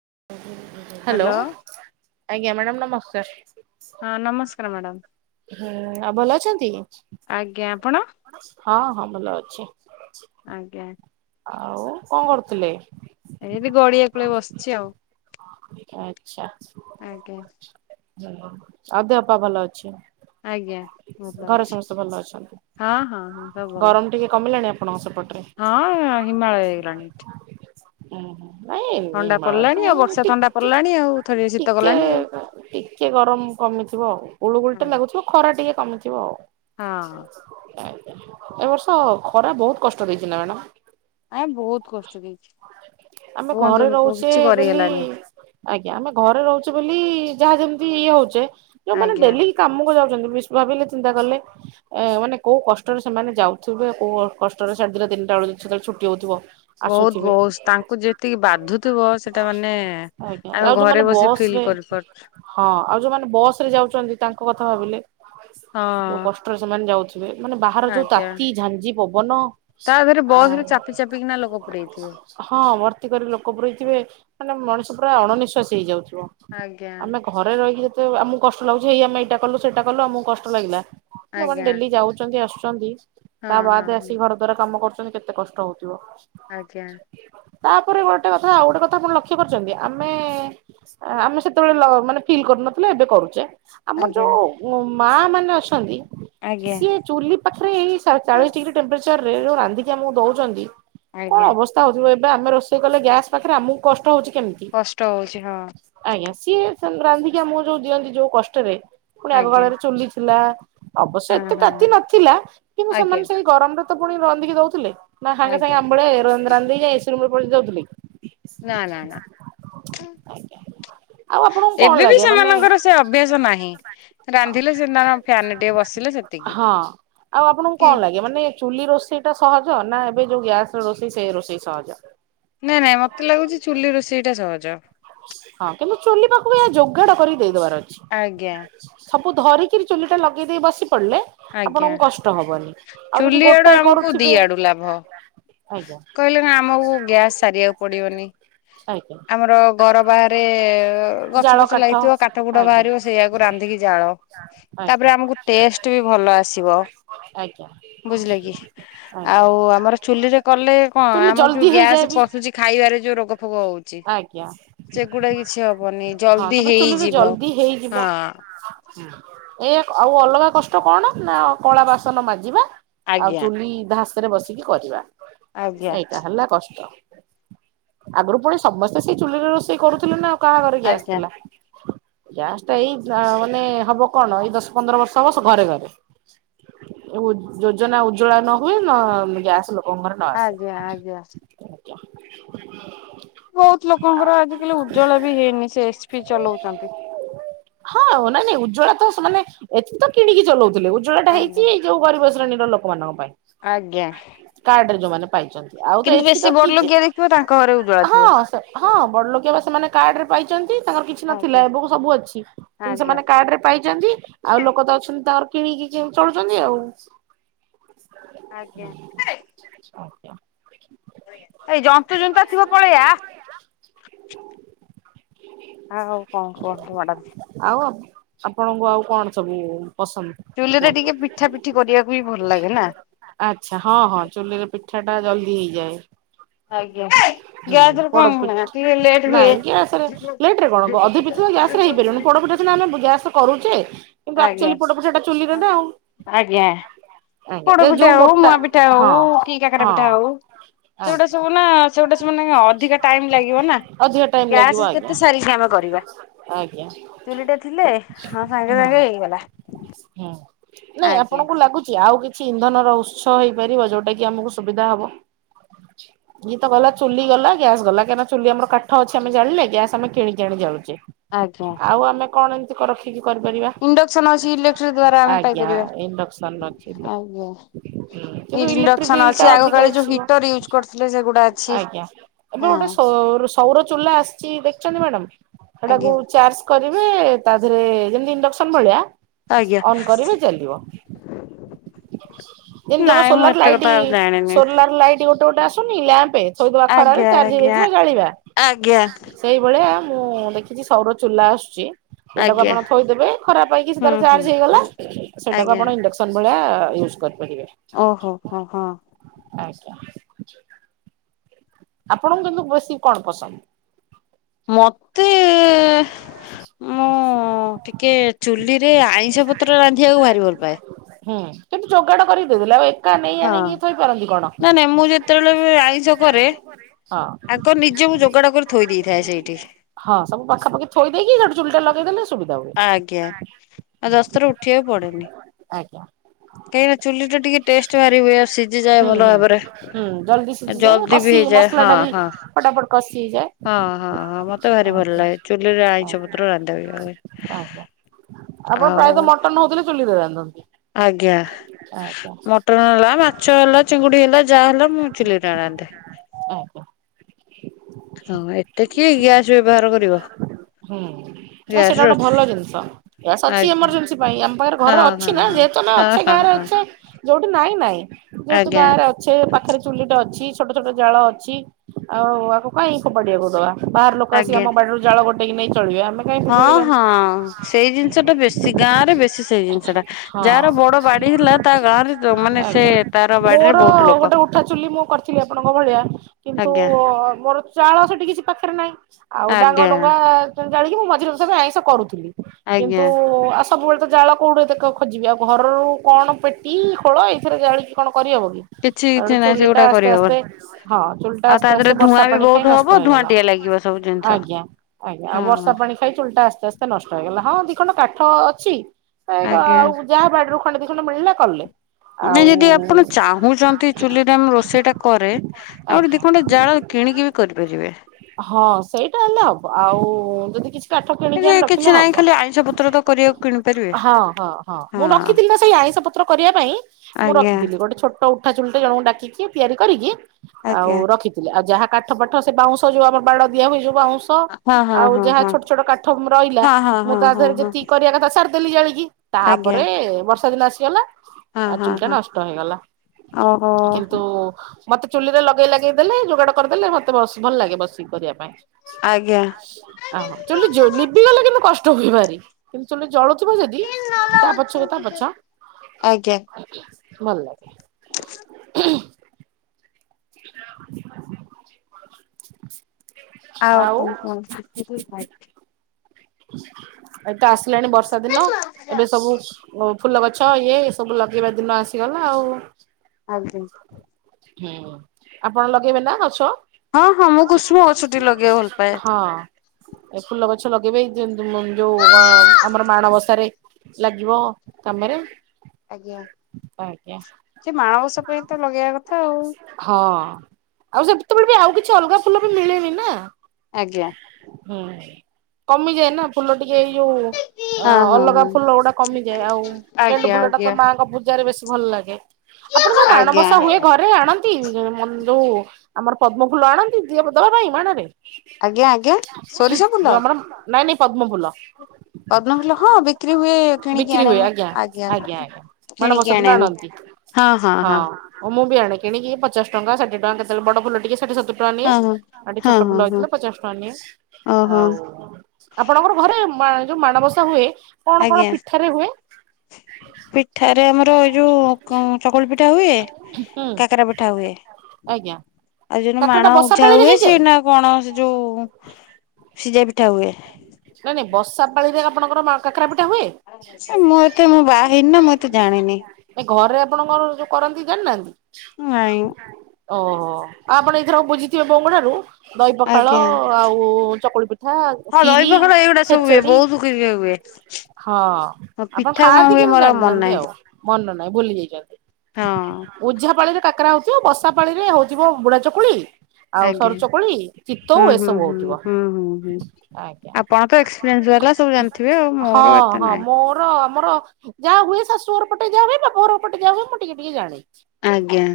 [inaudible] Hello. ଆଜ୍ଞା madam ହଁ madam ନମସ୍କାର। ହୁଁ ଆଉ ଭଲ ଅଛନ୍ତି। ଆଜ୍ଞା ଆପଣ [inaudible] ହଁ ହଁ ଭଲ ଅଛି। ଆଜ୍ଞା। ଆଉ କଣ କରୁଥିଲେ। ଏଇଠି ଗଡି ଏକୁଳି ବସିଛି ଆଉ ଆଛା। ଆଜ୍ଞା ଆଉ ଦେହ ପା ଭଲ ଅଛି। ଆଜ୍ଞା ଭଲ ଘରେ ଅଛି। ସମସ୍ତେ ଭଲ ଅଛନ୍ତି? ହଁ ହଁ ସବୁ ଭଲ। ଣ ସେ ହଁ ହ ହିମାଳୟ ହେଇଗଲାଣି ଏଠି। ହୁଁ ହୁଁ। ନାଇଁ ଥଣ୍ଡା ନିର୍ମଳ ତ ପଡ଼ିଲାଣି ଆଉ ହେଇନି ବର୍ଷା ଥଣ୍ଡା ଟିକେ ପଡିଲାଣି ଆଉ ଥରେ ଶୀତ ଟିକେ ଗଲାଣି ଆଉ ଟିକେ ଗରମ କମିଥିବ ଗୁଳୁଗୁଲି ଟା ଲାଗୁଥିବ ଖରା ଟିକେ ଟିକେ କମିଥିବ ଆଉ। ହଁ। ଏ ବର୍ଷ ଖରା ବହୁତ କଷ୍ଟ ଦେଇଛି ନା ମ୍ୟାଡାମ୍? ଆଜ୍ଞା ବହୁତ କଷ୍ଟ ଦେଇଛି। ଆମେ ଘରେ କୁହନ୍ତୁନି ପୁଅ ରହୁଚେ କିଛି ବୋଲି କରିହେଲାନି ଆଜ୍ଞା ଆମେ ଘରେ ରହୁଛେ ବେଲି। ଯାହା ଯେମିତି ଇଏ ହଉଛେ। ଯୋଉମାନେ ଆଜ୍ଞା ଡେଲି କାମକୁ ଯାଉଚନ୍ତି। ଭାବିଲେ ଚିନ୍ତା କଲେ ଏ ମାନେ କୋଉ କଷ୍ଟରେ ସେମାନେ ଯାଉଥିବେ କୋଉ କଷ୍ଟରେ ସାଡେ ଦିଟା ତିନିଟା ବେଳକୁ ଯେତେବେଳେ ଛୁଟି ହଉଥିବ। ବହୁତ ଆସୁଥିବେ ବହୁତ। ତାଙ୍କୁ ଯେତିକି ବାଧୁଥିବ ସେଟା ମାନେ ଆଜ୍ଞା ଆମେ ଆଉ ଯୋଉମାନେ ଘରେ ବସି ବସ ଫିଲ୍ ରେ କରିପାରୁଛୁ। ଙ୍କ କଥା ଭାବିଲେ। ଯୋଉ ହଁ କଷ୍ଟରେ ସେମାନେ ଯାଉଛ ମାନେ ବାହାର ଯୋଉ ଆଜ୍ଞା ତାତି ଝାଞ୍ଜି ପବନ ତା ଦେହରେ ଆ। ବସ ରେ ଚାପି ଚାପିକିନା ଲୋକ ପୁରେଇଥିବେ ହଁ ଭର୍ତ୍ତି କରି ଲୋକ ପୁରୀଇ ଥିବେ ମାନେ ମଣିଷ ପୁରା ଅଣନିଶ୍ଵାସ ହେଇଯାଉଥି ବ ଆଜ୍ଞା ଆମେ ଘରେ ରହିକି ଯେ ସେ ଆମକୁ କଷ୍ଟ ଲାଗୁଛି ହେଇ ଆମେ ଏଇଟା କଲୁ ସେଇଟା କଲୁ ଆମକୁ କଷ୍ଟ ଲାଗିଲା। ଯୋଉ ମାନେ ଆଜ୍ଞା ଡେଲି ଯାଉଛନ୍ତି ଆସୁ ଚନ୍ତି। ହଁ ତା ହଁ ବାଦ ହଁ ଆସିିକି ଘର ଦ୍ୱାର କାମ କରୁ ଛନ୍ତି କେତେ କଷ୍ଟ ହଉଥି ଆଜ୍ଞା। [unintelligible] ତାପରେ ଗୋଟେ କଥା ଆଉ ଗୋଟେ କଥା ଆପଣ ଲକ୍ଷ୍ୟ କରିଛନ୍ତି ଆମେ ଆମେ ସେତେବେଳେ ମାନେ ଫିଲ୍ କରୁନଥିଲେ ଏବେ କରୁଛେ ଆମର ଆଜ୍ଞା ଯୋଉଁ ମା ମାନେ ଅଛନ୍ତି। ଆଜ୍ଞା ସିଏ ଚୁଲି [inaudible] ଚାଳିଶ ଡି୍ଗ୍ରି ଟେମ୍ପେ ରେ ଯୋଉ ରାନ୍ଧିକି ଆମକୁ ଦଉଛନ୍ତି। କଣ ଆଜ୍ଞା। ଅବସ୍ଥା ହଉଥିବ ଏବେ ଆମେ ରୋଷେଇ କଲେ ଗ୍ୟାସ୍ ପାଖରେ ଆମକୁ କଷ୍ଟ ରହୁଛି କେମିତି କଷ୍ଟ ହଉଛି ହଁ ଆଜ୍ଞା ସିଏ ସେ ରାନ୍ଧିକି ଆମକୁ ଯୋଉ ଦିଅନ୍ତି ଯୋଉ କଷ୍ଟରେ ପୁଣି ଆଗ ଆଜ୍ଞା। କାଳରେ ଚଲିଥିଲା ଅବଶ୍ୟ ହଁ ଏତେ ହଁ ତାତି ହଁ ନଥିଲା କିନ୍ତୁ ଆଜ୍ଞା ସେମାନେ ସେଇ ଗରମ [inaudible] ପୁଣି ରନ୍ଧିକି ଦଉଥିଲେ। ନାଁ ସାଙ୍ଗେ ଆଜ୍ଞା ସାଙ୍ଗେ ଆମେ ଏ ର [inaudible] ଯାଉଥିଲେ କି। ନାଁ ନାଁ ନାଁ ଆଉ ଆପଣଙ୍କୁ କଣ ଏବେ ବି ଲାଗେ ମାନେ ସେମାନଙ୍କର ସେ ଅଭ୍ୟାସ ନାହିଁ ରାନ୍ଧିଲେ ସେ ଫ୍ୟାନ ଟିକେ ବସିଲେ ସେତିକି ହଁ। କି। ସେଇଟା ସହଜ ନାଁ ଏବେ ଯୋଉ ଗ୍ୟାସ ରୋଷେଇ ସେ ରୋଷେଇ ସହଜ ନାଇଁ ନାଇଁ ମତେ ଲାଗୁଛି ଚୁଲି ରୋଷେଇ ଟା ସହଜ। ହଁ କିନ୍ତୁ ଚୁଲି ପାଖକୁ [inaudible] ଆଜ୍ଞା। ସବୁ ଧରିକିରି ଚୁଲିଟା ଲଗେଇ ଦେଇେଇ ବସି [inaudible] ଆଜ୍ଞା ଆପଣଙ୍କୁ କଷ୍ଟ ହବନି ଆଉ ଯଦି ଚୁଲି ଆଡୁ ଗୋଟାଏ ଆମକୁ ଦି କରୁଥିବେ ଆଡୁ ଲାଭ। ଆଜ୍ଞା। କହିଲେ ଆମକୁ ଗ୍ୟାସ ସାରିବାକୁ ପଡିବନି ଆଜ୍ଞା ଆମର ଘର ବାହାରେ ଗଛ ଜାଳ ଫଛ କାଠ ଲାଗିଥିବ କାଠ ଗୁଡ ଆଜ୍ଞା ବାହାରିବ ସେଇଆକୁ ରାନ୍ଧିକି ଜାଳ ତାପରେ ଆଜ୍ଞା ଆମକୁ ଟେଷ୍ଟ ଭଲ ଆସିବ ଆଜ୍ଞା ବୁଝିଲେ କି ଆଜ୍ଞା। ଆଉ ଆମର ଚୁଲିରେ କଲେ କଣ ଚୁଲି ଯୋଉ ଜଲ୍ଦି ହେଇଯାଏ ଗ୍ୟାସ ବି ପଶୁଛି ଖାଇବାରେ ଯୋଉ ରୋଗ ଫୋଗ ହଉଛି ଆଜ୍ଞା ସେଗୁଡା କିଛି ହବନି ହଁ ଜଲଦି ତାପରେ ହେଇଯିବ ହଁ। ଏଇ ଆଉ ଅଲଗା କଷ୍ଟ କଣ ନା କଳା ବାସନ ମାଜିବା ଆଉ ଆଜ୍ଞା ଚୁଲି ଧାସ ରେ ବସିକି କରିବା। ଆଜ୍ଞା ଏଇଟା ହେଲା କଷ୍ଟ। ଆଗରୁ ପୁଣି ସମସ୍ତେ ସେଇ ଚୁଲିରେ ରୋଷେଇ କରୁଥିଲେ ନାଉ କାହା ଘରେ ଗ୍ୟାସ ଆଜ୍ଞା ଥିଲା? ଗ୍ୟାସ ଟା ଏଇ ମାନେ ହବ କଣ ଏଇ ଦଶ ପନ୍ଦର ବର୍ଷ ହବ ଘରେ ଘରେ ଏ ଯୋଜନା ଉଜ୍ଜଳା ନ ହୁଏ ନ ଗ୍ୟାସ ଲ ଉମର ନ ଆସେ। ଆଜ୍ଞା ଆଜ୍ଞା [inaudible] ବହୁତ ଲୋକଙ୍କର ଆଜି କାଲି ଉଜ୍ଜଳା ବି ହେଇନି ସେ ଏସ ପି ଚଲଉଛନ୍ତି। ହଁ ନାଇଁ ନାଇଁ ଉଜ୍ଜଳା ତ ମାନେ ଏଥିି ତ କିଣିକି ଚଲୋ ଉଜ୍ଜଳା ଟା ଆଜ୍ଞା ହେଇଛି ଏଇ ଯୋ ଗରିବ ଶ୍ରେଣୀର ଲୋକମାନଙ୍କ ପାଇଁ। ଆଜ୍ଞା [unintelligible] ମାନେ ପାଇଛନ୍ତି ଆଉ ତ କିନ୍ତୁ ଏଚ୍ ପି ତ ବେଶୀ କି ବଡ ଲୋକିଆ ଦେଖିବ ତାଙ୍କ ଘରେ ଉଜ୍ଜଳା ହଁ ଥିବ। ହଁ ବଡ଼ ଲୋକିଆ ବା ସେମାନେ କାର୍ଡ ରେ ପାଇଛନ୍ତି। ତାଙ୍କର କିଛି ନଥିଲା। ଆଜ୍ଞା ଏବ କୁ ସବୁ ଅଛି ଆଜ୍ଞା ସେମାନେ କାର୍ଡ ରେ ପାଇ ଛନ୍ତି ଆଉ ଲୋକ ତ ଅଛନ୍ତି ତାଙ୍କର କିଣିକି ଚଳୁଛନ୍ତି ଆଉ [inaudible] ଆଜ୍ଞା ହଁ ୟା ଏଇ ଜନ୍ତୁ ଜୁନ୍ତା ଥିବ ପଳେୟା। ହଁ ହଉ କଣ କୁହ [unintelligible] ଆଉ ଆପଣଙ୍କୁ ଆଉ କଣ ସବୁ ପସନ୍ଦ ଚୁଲିରେ କୁହନ୍ତୁ ଟିକେ ପିଠା ପିଠି କରିବାକୁ ବି ଭଲ ଲାଗେ ନା ଆଛା ହଁ ହଁ ଚୁଲିରେ ପି ପା ଜଲଦି ହେଇଯାଏ। ଆଜ୍ଞା। ହୁଁ ଗ୍ୟାସରେ ପୋଡପିଠ କଣ ନା ଟିକେ ଲେଟ୍ ହୁଏ ନାଇଁ ଗ୍ୟାସ ରେ ଲେଟ ରେ କଣ ଅଧେ ପିଠା ଗ୍ୟାସ ରେ ହେଇପାରିବନି ପୋଡପିଠା ସିନା ଆମେ ଗ୍ୟାସରେ କରୁଛେ କିନ୍ତୁ ଆଜ୍ଞା। ଆକଚୁଆଲି ପୋଡପିଠା ଟା ଚୁଲି ରେ ନା ଆଉ ଆଜ୍ଞା ପୋଡ ଯେ ଯୋଉ ପିଠା ହଉ ମୋଟା ମୁୂଆ ପିଠା ହଁ ହଉ କି କାକରା ପିଠା ହଁ ହଉ ସେଇଗୁଡା ଆଜ୍ଞା ସବୁ ନା ସେଗୁଡା ସବୁ ନା କଣ ଅଧିକ ଟାଇମ୍ ଲାଗିବ ନା ଅଧିକ ଟାଇମ ଲାଗିବ ଗ୍ୟାସ୍ ଆଜ୍ଞା କେତେ ସାରିକି ଆମେ କରିବା ଆଜ୍ଞା ଚୁଲିଟା ଥିଲେ ହଁ ସାଙ୍ଗେ ହୁଁ ସାଙ୍ଗେ ହେଇଗଲା। ହୁଁ। ନାଇଁ ଆଜ୍ଞା ଆପଣଙ୍କୁ ଲାଗୁଛି ଆଉ କି କିଛି ଇନ୍ଧନ ର ଉତ୍ସ ହେଇପାରିବ ଯୋଉଟା କିି ଆମକୁ ସୁବିଧା ହବ ଇଏ ତ ଗଲା ଚୁଲି ଗଲା ଗ୍ୟାସ୍ ଗଲା କାହିଁକିନା ଚୁଲି ଆମର କାଠ ଅଛି ଆମେ ଜାଣିଲେ ଗ୍ୟାସ୍ ଆମେ କିଣିକି ଆଣି ଜାଳୁଚେ। ଆଉ ଆମେ କଣ ଏମିତି କର ରଖିକି? କରିପାରିବା ଇଣ୍ଡକ୍ସନ୍ ଅଛି ଇଲେକ୍ଟ୍ରିକ୍ ଦ୍ୱାରା ଆମେ ଆଜ୍ଞା ପାଇପାରିବା। ଇଣ୍ଡକ୍ସନ ଅଛି। ଆଜ୍ଞା, ଇଣ୍ଡକ୍ସନ୍ ଅଛ ତ ଅଧିକ ଆସିବ, ଅଛି ଆଜ୍ଞା ଏବେ ହଁ। ଗୋଟେ ସୌର୍ ସୌର ଚୁଲା ଆସିଚି ଦେଖିଛନ୍ତି ମ୍ୟାଡ଼ାମ୍? ସେଟାକୁ ଆଜ୍ଞା ଚାର୍ଜ କରି ଏ ତା ଦେହରେ ଯେମିତି ଇଣ୍ଡକ୍ସନ ଭଳିଆ ଆଜ୍ଞା ଅନ୍ କରିବେ ଚାଲିବ। ଯେମିତି ଆମ ନାଇଁ ମୁଁ ସୋଲାର ଏତେ କଥା ଲାଇଟି ଆଉ ଜାଣିନି। ସୋଲାର ଲାଇଟ୍ ଗୋ ତୋଟା ଆସୁନି ଲ୍ୟାମ୍ପେ ଥୋଇଦବା ଖରାରେ ଆଜ୍ଞା ଚାର୍ଜ ଆଜ୍ଞା ହେଇଯିବ ଜାଳିବା। ଆଜ୍ଞା ସେଇଭଳିଆ ମୁଁ ଦେଖିଚି ସୌର ଚୁଲା ଆସୁଚି। ଯୋଉଟାକୁ ଆଜ୍ଞା ଆପଣ ଥୋଇଦେବେ ଖରା ପାଇକି ସେ ହୁଁ ତାର ହୁଁ ଚାର୍ଜ ହେଇଗଲା। ସେଟାକୁ ଆଜ୍ଞା। ଆପଣ ଇଣ୍ଡକ୍ସନ୍ କଡା ୟୁଜ୍ କର ଓହୋ ହଁ, ହଁ। ଆଜ୍ଞା। ଆପଣଙ୍କୁ କିନ୍ତୁ ବେଶୀ କଣ ପସନ୍ଦ? ମୋତେ ମୁଁ ଟିକେ ଚୁଲିରେ ଆଇଁଷ ପତ୍ର ରାନ୍ଧିବାକୁ ଭାରି ଭଲ ପାଏ। ହୁଁ କିନ୍ତୁ ଯୋଗାଡ କରିକି ଦେଇଦେଲେ ଆଉ ଏ ହଁ ନା ନାଇଁ ମୁଁ ଯେତେବେଳେ ବି ଆଇଁଷ କରେ ହଁ। ଆଗ ନିଜକୁ ଯୋଗାଡ କରି ଥୋଇ ଦେଇଥାଏ ସେଇଠି। ହଁ ସବୁ ପାଖାପାଖି ଥୋଇ ଦେଇକି ସେଠୁ ଚୁଲିଟା ଲଗେଇଦେଲେ ସୁବିଧା ହୁଏ ଆଜ୍ଞା ଆଉ ଦଶଥର ଉଠିବାକୁ ପଡେନି। ଆଜ୍ଞା। କାହିଁକିନା ଚୁଲି ଟା ଟିକେ ଟେଷ୍ଟ ବାହାରି ହୁଏ। ଆଉ ସିଜିଯାଏ ହୁଁ ଭଲ ହୁଁ। ଭାବରେ। ହୁଁ ଜଲ୍ଦି ଆଉ ସିଝିଯାଏ ଜଲଦି ବି କଷି ହେଇଯାଏ। ମସଲା ହଁ, ଟା ବି ହଁ ଫଟାଫଟ କଷି ହେଇଯାଏ ହଁ, ହଁ, ହଁ ମୋତେ ଭାରି ଭଲ ଆଜ୍ଞା। ଲାଗେ। ଚୁଲିରେ ଆଜ୍ଞା ଆଇଁଷ ପତ୍ର ରାନ୍ଧିବା ପାଇଁ ଆମେ। ଆଜ୍ଞା। ଆଉ କନ୍ତି ଆଜ୍ଞା ମଟନ୍ ହେଲା, ମାଛ ହେଲା, ଚିଙ୍ଗୁଡି ହେଲା, ଯାହା ହେଲା ମୁଁ ଚୁଲିରେ ରାନ୍ଧେ। ଆଜ୍ଞା, ହଁ ଏତେ କିଏ ଗ୍ୟାସ ବ୍ୟବହାର କରିବ ହୁଁ ନା ଗ୍ୟାସ ସେଟା ଗୋଟେ ଅଛି ଭଲ ଜିନିଷ। ଗ୍ୟାସ୍ ଅଛି ଆଜ୍ଞା ଏମର୍ଜେନ୍ସି ପାଇଁ ଆମ ପାଖରେ ହଁ ଘର ଅଛି ହଁ ନା ହଁ। ଏଖନ ହଁ ଅଛେ ହଁ ଗାଁରେ ହଁ ଅଛେ ଯୋଉଠି ନାଇଁ ନାଇଁ ଯେହେତୁ ଆଜ୍ଞା ଗାଁରେ ଅଛେ। ପାଖରେ ଚୁଲିଟା ଅଛି। ଛୋଟ ଛୋଟ ଜାଳ ଅଛି ଆଉ ଆକୁ କାଇଁ ଫୋପାଡ଼ିବାକୁ ଦବା। ବାହାର ଲୋକ ଆସି ଆଜ୍ଞା। ଆମ ବାଡିରୁ ଜାଳ ଗୋ ଟେକି ନେଇଚି। ହଁ ହଁ ସେଇ ଜିନିଷଟା ବେଶୀ ଗାଁ ରେ ବେଶୀ ସେଇ ଜିନିଷଟା ହଁ। ଯାହାର ବଡ ବାଡି ହେଲା ତା ଗାଁରେ ତ ମାନେ ସେ ଆଜ୍ଞା ତାର ବାଡିରେ ବହୁତ ଲୋକ। ତାଙ୍କ ଭଳିଆ କିନ୍ତୁ ଆଜ୍ଞା ଅ, ମୋର ଚାଳ ସେଠି କିଛି ପାଖରେ ନାହିଁ। ଆଉ ଡାଙ୍ଗ ଆଜ୍ଞା ଡୁଙ୍ଗା ଜାଣିକି ମୁଁ ମଝିରେ ସରେ ଆଇଁଷ କରୁଥିଲି। ଆଜ୍ଞା କିନ୍ତୁ ସବୁବେଳେ ତ ଜାଳ କୋଉଠୁ ଏତେ ଖୋଜିବି ଆଉ ଘରରୁ କଣ ପେଟି ଖୋଳ ଏଇଥିରେ ଜାଳିକି କଣ କରିହବ କି? କିଛି ଏଡ଼େ କିଛି ନାହିଁ ଚୁଲି ଟା ସେଗୁଡା ଆସ୍ତେ ଆସ୍ତେ କରିହବନି। ହଁ ଚୁଲଟା ଆଉ ତା ଆସ୍ତେ ଆସ୍ତେ ଦେହରେ ବର୍ଷା ଧୂଆଁ ବି ପାଣି ଖାଇ ବହୁତ ନଷ୍ଟ ହବ ହେଇଗଲା। ଧୂଆଁଟିଆ ଲାଗିବ ସବୁ ଜିନିଷ ଆଜ୍ଞା ଆଜ୍ଞା ଆଉ ହଁ ବର୍ଷା ପାଣି ଖାଇ ଚୁଲଟା ଆସ୍ତେ ଆସ୍ତେ ନଷ୍ଟ ହେଇଗଲା। ହଁ ଦି ଖଣ୍ଡ କାଠ ଅଛି? ଆଜ୍ଞା। ଆଉ ଯାହା ବାଡ ରୁ ଖଣ୍ଡେ ଦି ଖଣ୍ଡ ମିଳିଲା କଲେ। ନାଇ ଆଉ ଯଦି ଆପଣ ଚାହୁଁଛନ୍ତି ଚୁଲିରେ ଆମେ ରୋଷେଇ ଟା କର ପରେ ଆଉରି ଆଜ୍ଞା। ଦି ଖଣ୍ଡ ଜାଳ କିଣିକି ବି କରିପାରିବେ। ହଁ ସେଇ। ହବ ଆଉ ଯଦି କିଛି କାଠ କିଣିକି ଯେ ଆଣି ରଖିଲେ କିଛି ନାହିଁ ହବ। ଖାଲି ଆଇଁଷ ପତ୍ର ତ କରିବାକୁ କିଣିପାରିବେ ହଁ ହଁ ହଁ ମୁଁ ରଖିଥିଲି ନା ସେଇ ଆଇଁଷ ପତ୍ର କରିବା ପାଇଁ ମୁଁ ଆଜ୍ଞା ରଖିଥିଲି ଗୋଟେ ଛୋଟ ଉଠା ଚୁଲିଟେ ଜଣକୁ ଡାକିଚି ତିଆରି କରିକି ଆଉ ଆଜ୍ଞା ରଖିଥିଲି ଆଉ ଯାହା କାଠ ଫାଟ ସେ ବାଉ ସ ଆମର ବାଡ଼ ଦିଆହୁଏ ବାଉଁଶ ହଁ ହଁ ହଁ ଯାହା ଛୋଟ ଛୋଟ କାଠ ରହିଲା ହଁ ହଁ ମୁଁ ହଁ ତା ହଁ ହଁ ଦେରେ ଯେତିକି ହଁ କରିବା କଥା ଚୁଲି ଜାଳିକି? ଆଜ୍ଞା ତାପରେ ବର୍ଷ [inaudible] ଆସିଗଲା ହଁ ଆ ହଁ ଚୁଲିଟା ହଁ ନଷ୍ଟ ହେଇଗଲା ଓହୋ କିନ୍ତୁ ମତେ ଚୁଲିରେ ଲଗେଇ ଲଗେଇ ଦେଲେ ଯୋଗାଡ଼ କରିଦେଲେ ମତେ ବସ ଭଲ ଲାଗେ ବସିକି କରିବା ପାଇଁ। ଆଜ୍ଞା ଚୁଲି ଲିଭି ଗଲେ କଷ୍ଟ ହୁଏ ଭାରି। [inaudible] ଜଳୁ ଥିବ ଯଦି ତା ପଛ ତା ପଛ ଆଜ୍ଞା ଭଲ [inaudible] [inaudible] [inaudible] ଆଉ [inaudible] [inaudible] ଏତ ଆସିଲାଣି ବର୍ଷା ଦିନ ଏବେ ଆଜ୍ଞା ସବୁ ଉ ଫୁଲ ଗଛ ଇଏ ସବୁ ଲଗେଇବା ଦିନ ଆସିଗଲା ଆଉ। ଆ [unintelligible] ହୁଁ ଆପଣ ଲଗେଇବେ ନା ଗଛ? ହଁ ହଁ ମୁଁ କୁଷ୍ମ ଗଛଟି ଲଗେଇବା ଭଲ ପାଏ। ହଁ ଏ ଫୁଲ ଗଛ ଲ କେବେ [unintelligible] ଯୋଉ ଅ ଆମର ମାଣବସାରେ ଲାଗିବ କାମରେ। ଆଜ୍ଞା ଆଜ୍ଞା ସେ ମାଣବସ ପାଇଁ ତ ଲଗେଇବା କଥା ଆଉ। ହଁ ଆଉ ସେତେବେଳେ ବି ଆଉ କିଛି ଅଲଗା ଫୁଲ ବି ମିଳେନି ନା। ଆଜ୍ଞା। ହୁଁ। କମିଯାଏ ନା ଫୁଲ ଟିକେ ଏଇ ଯୋଉ ହଁ ହଁ ଅଲଗା ହଁ। ଫୁଲ ଗୋଟା କମିଯାଏ। ଆଉ ଗେଣ୍ଡୁ ଆଜ୍ଞା ଫୁଲ ଟା ତ ଆଜ୍ଞା ମାଙ୍କ ପୁ ଜାରେ ବେଶୀ ଭଲ ଲାଗେ। ଆପଣ ଯୋଉ ଆଜ୍ଞା ମାଣବସା ହୁଏ ଘରେ ଆଣ ନ୍ତି ଯୋଉ ମ ଯୋଉଁ ଆମର ପଦ୍ମ ଫୁଲ ଆଣନ୍ତି [unintelligible] ପାଇଁ ମାଣ ରେ ଆଜ୍ଞା ଆଜ୍ଞା ସୋରିଷ ଫୁଲ? ଆମର ନାଇଁ ନାଇଁ ପଦ୍ମଫୁଲ। ପଦ୍ମ ଫୁଲ ହଁ ବିକ୍ରି ହୁଏ କିଣିକି ବିକ୍ରି ଆଣେ ହୁଏ ମୁଁ ଆଜ୍ଞା ଆଜ୍ଞା ଆଜ୍ଞା ମାଣବସା କିଣିକି ଦିନ ଆଣେ ମୁଁ ଆଣନ୍ତି ହଁ ହଁ ହଁ ମୁଁ ବି ଆଣେ କିଣିକି ପଚାଶ ଟଙ୍କା ଷାଠିଏ ଟଙ୍କା କେତେବେଳେ ବଡ଼ ଫୁଲ ଟିକେ ପଚାଶ ସତୁୁର ଟଙ୍କା ନିଏ। ହଁ ହଁ। ଆଉ ଟିକେ ହଁ ଛୋଟ ଫୁଲ ହଁ ହଁ ହେଇଥିଲେ ପଚାଶ ଟଙ୍କା ନିଏ ଓହୋ ଆଉ ଆପଣଙ୍କର ଘରେ ଯୋଉ ମାଣବସା ହୁଏ କଣ କଣ ଆଜ୍ଞା ପିଠାରେ ହୁଏ ପିଠାରେ ଆମର ଏଇ ଯୋଉ କ ଚକୁଳି ପିଠା ହୁଏ, ହୁଁ କାକରା ପିଠା ହୁଏ। ଆଜ୍ଞା ଆଉ ଯୋନ କାକରା ଟା ମାଣ ବସା ଉଝା ପାଳିରେ ହୁଏ ହେଇଯାଏ? ସେନା କଣ ସେ ଯୋଉ ସିଜାପି ନା ନାଇଁ ବସ୍ [unintelligible] ଆପଣଙ୍କର ମା କାକେରା ପିଠା ହୁଏ? ମୁଁ ଏତେ ମୋ ବାହାହେଇନି ନା ମୁଁ ଏତେ ଜାଣେନି। ଏ ଘରେ ଆପଣଙ୍କର ଯୋଉ କରନ୍ତି ଜାଣିନାହାନ୍ତି? ନାଇଁ। ଓହୋ ଆଉ ଆପଣ ଏଇଥର ବୁଜିିଥିବେ ବୋଉଙ୍କ ଠାରୁ ଦହି ପଖାଳ, ଆଜ୍ଞା। ଆଉ ଚକୁଳି କଥାା ହଁ ଦହି ପଖାଳ ଏଇଗୁଡା ସବୁ ହୁଏ ବହୁତ କି ହୁଏ। ହଁ ଆପଣ ପିଠା କଣ ଖାଆନ୍ତି ହୁଏ କିନ୍ତୁ ମୋର ଆଉ ମନ ଜାଣିନାହାନ୍ତି ନାହିଁ ମନ ଭୁଲି ଯାଇଚନ୍ତି। ହଁ। ଉଝାପାଳିରେ କା ହଉଥିବ ବର୍ଷା ପାଣି ରେ ହଉଥିବ ବୁଢା ଚକୁଳି ଆଉ ଆଜ୍ଞା ସରୁ ଚକୁଳି ହୁଁ ଚିତଉ ହୁଁ ଏସବୁ ହୁଁ ହଉଥିବ ହୁଁ ହୁଁ ହୁଁ ଆଜ୍ଞା। ଆପଣ ତ ଏକ୍ସପିରିଏସ ବାହାରିଲା ସବୁ ଜାଣିଥିବେ ଆଉ ହଁ ମୋର ଏତେ ହଁ ନାହିଁ ମୋର ଆମର ଯାହା ହୁଏ ଶାଶୁ ଘର ପଟେ ଯାଆ ହୁଏ ବାପଘର ପଟେ ଯାହା ହୁଏ ମୁଁ ଟିକେ ଟିକେ ଜାଣେ ଆଜ୍ଞା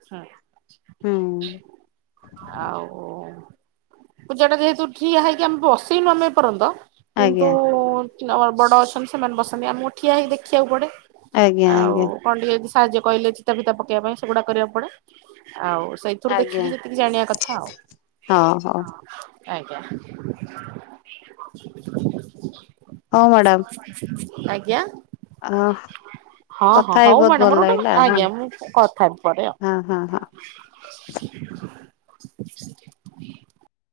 [inaudible] ହୁଁ ଆଉ ପୂଜା ଟା ଯେହେତୁ ଠିଆ ହେଇ ଆମେ ବସେଇ ନମେ [inaudible] କିନ୍ତୁ। ଆଜ୍ଞା ବଡ ଅଛନ୍ତି ସେମାନେ ବସନ୍ତି ଆଉ ମୁଁ ଠିଆ ହେଇକି ଦେଖିବାକୁ ପଡେ ଆଜ୍ଞା ଆଉ ଆଜ୍ଞା କଟିକିଏ ସାହାଯ୍ୟ କହିଲେ ଚିତା ଫିତା ପକେଇବା ପାଇଁ ସେଗୁଡା କରିବାକୁ ପଡେ ଆଉ ସେଇଥିରୁ ଆଜ୍ଞା ଦେଖିକି ଯେତିକି ଜାଣିବା କଥା ଆଉ ହଁ ହଉ ଆଜ୍ଞା। [inaudible] ହଁ ମ୍ୟାଡ଼ାମ୍। ଆଜ୍ଞା। ହଁ ହଁ କଥା ହେଇ ହଉ ବହୁତ ମ୍ୟାଡମ ଭଲ ମୋର ଗୋଟେ ଲାଗିଲା ହଁ ଆଜ୍ଞା ମୁଁ କଥା ହେବି ପରେ ଆଉ ହଁ ହଁ ହଁ। [inaudible]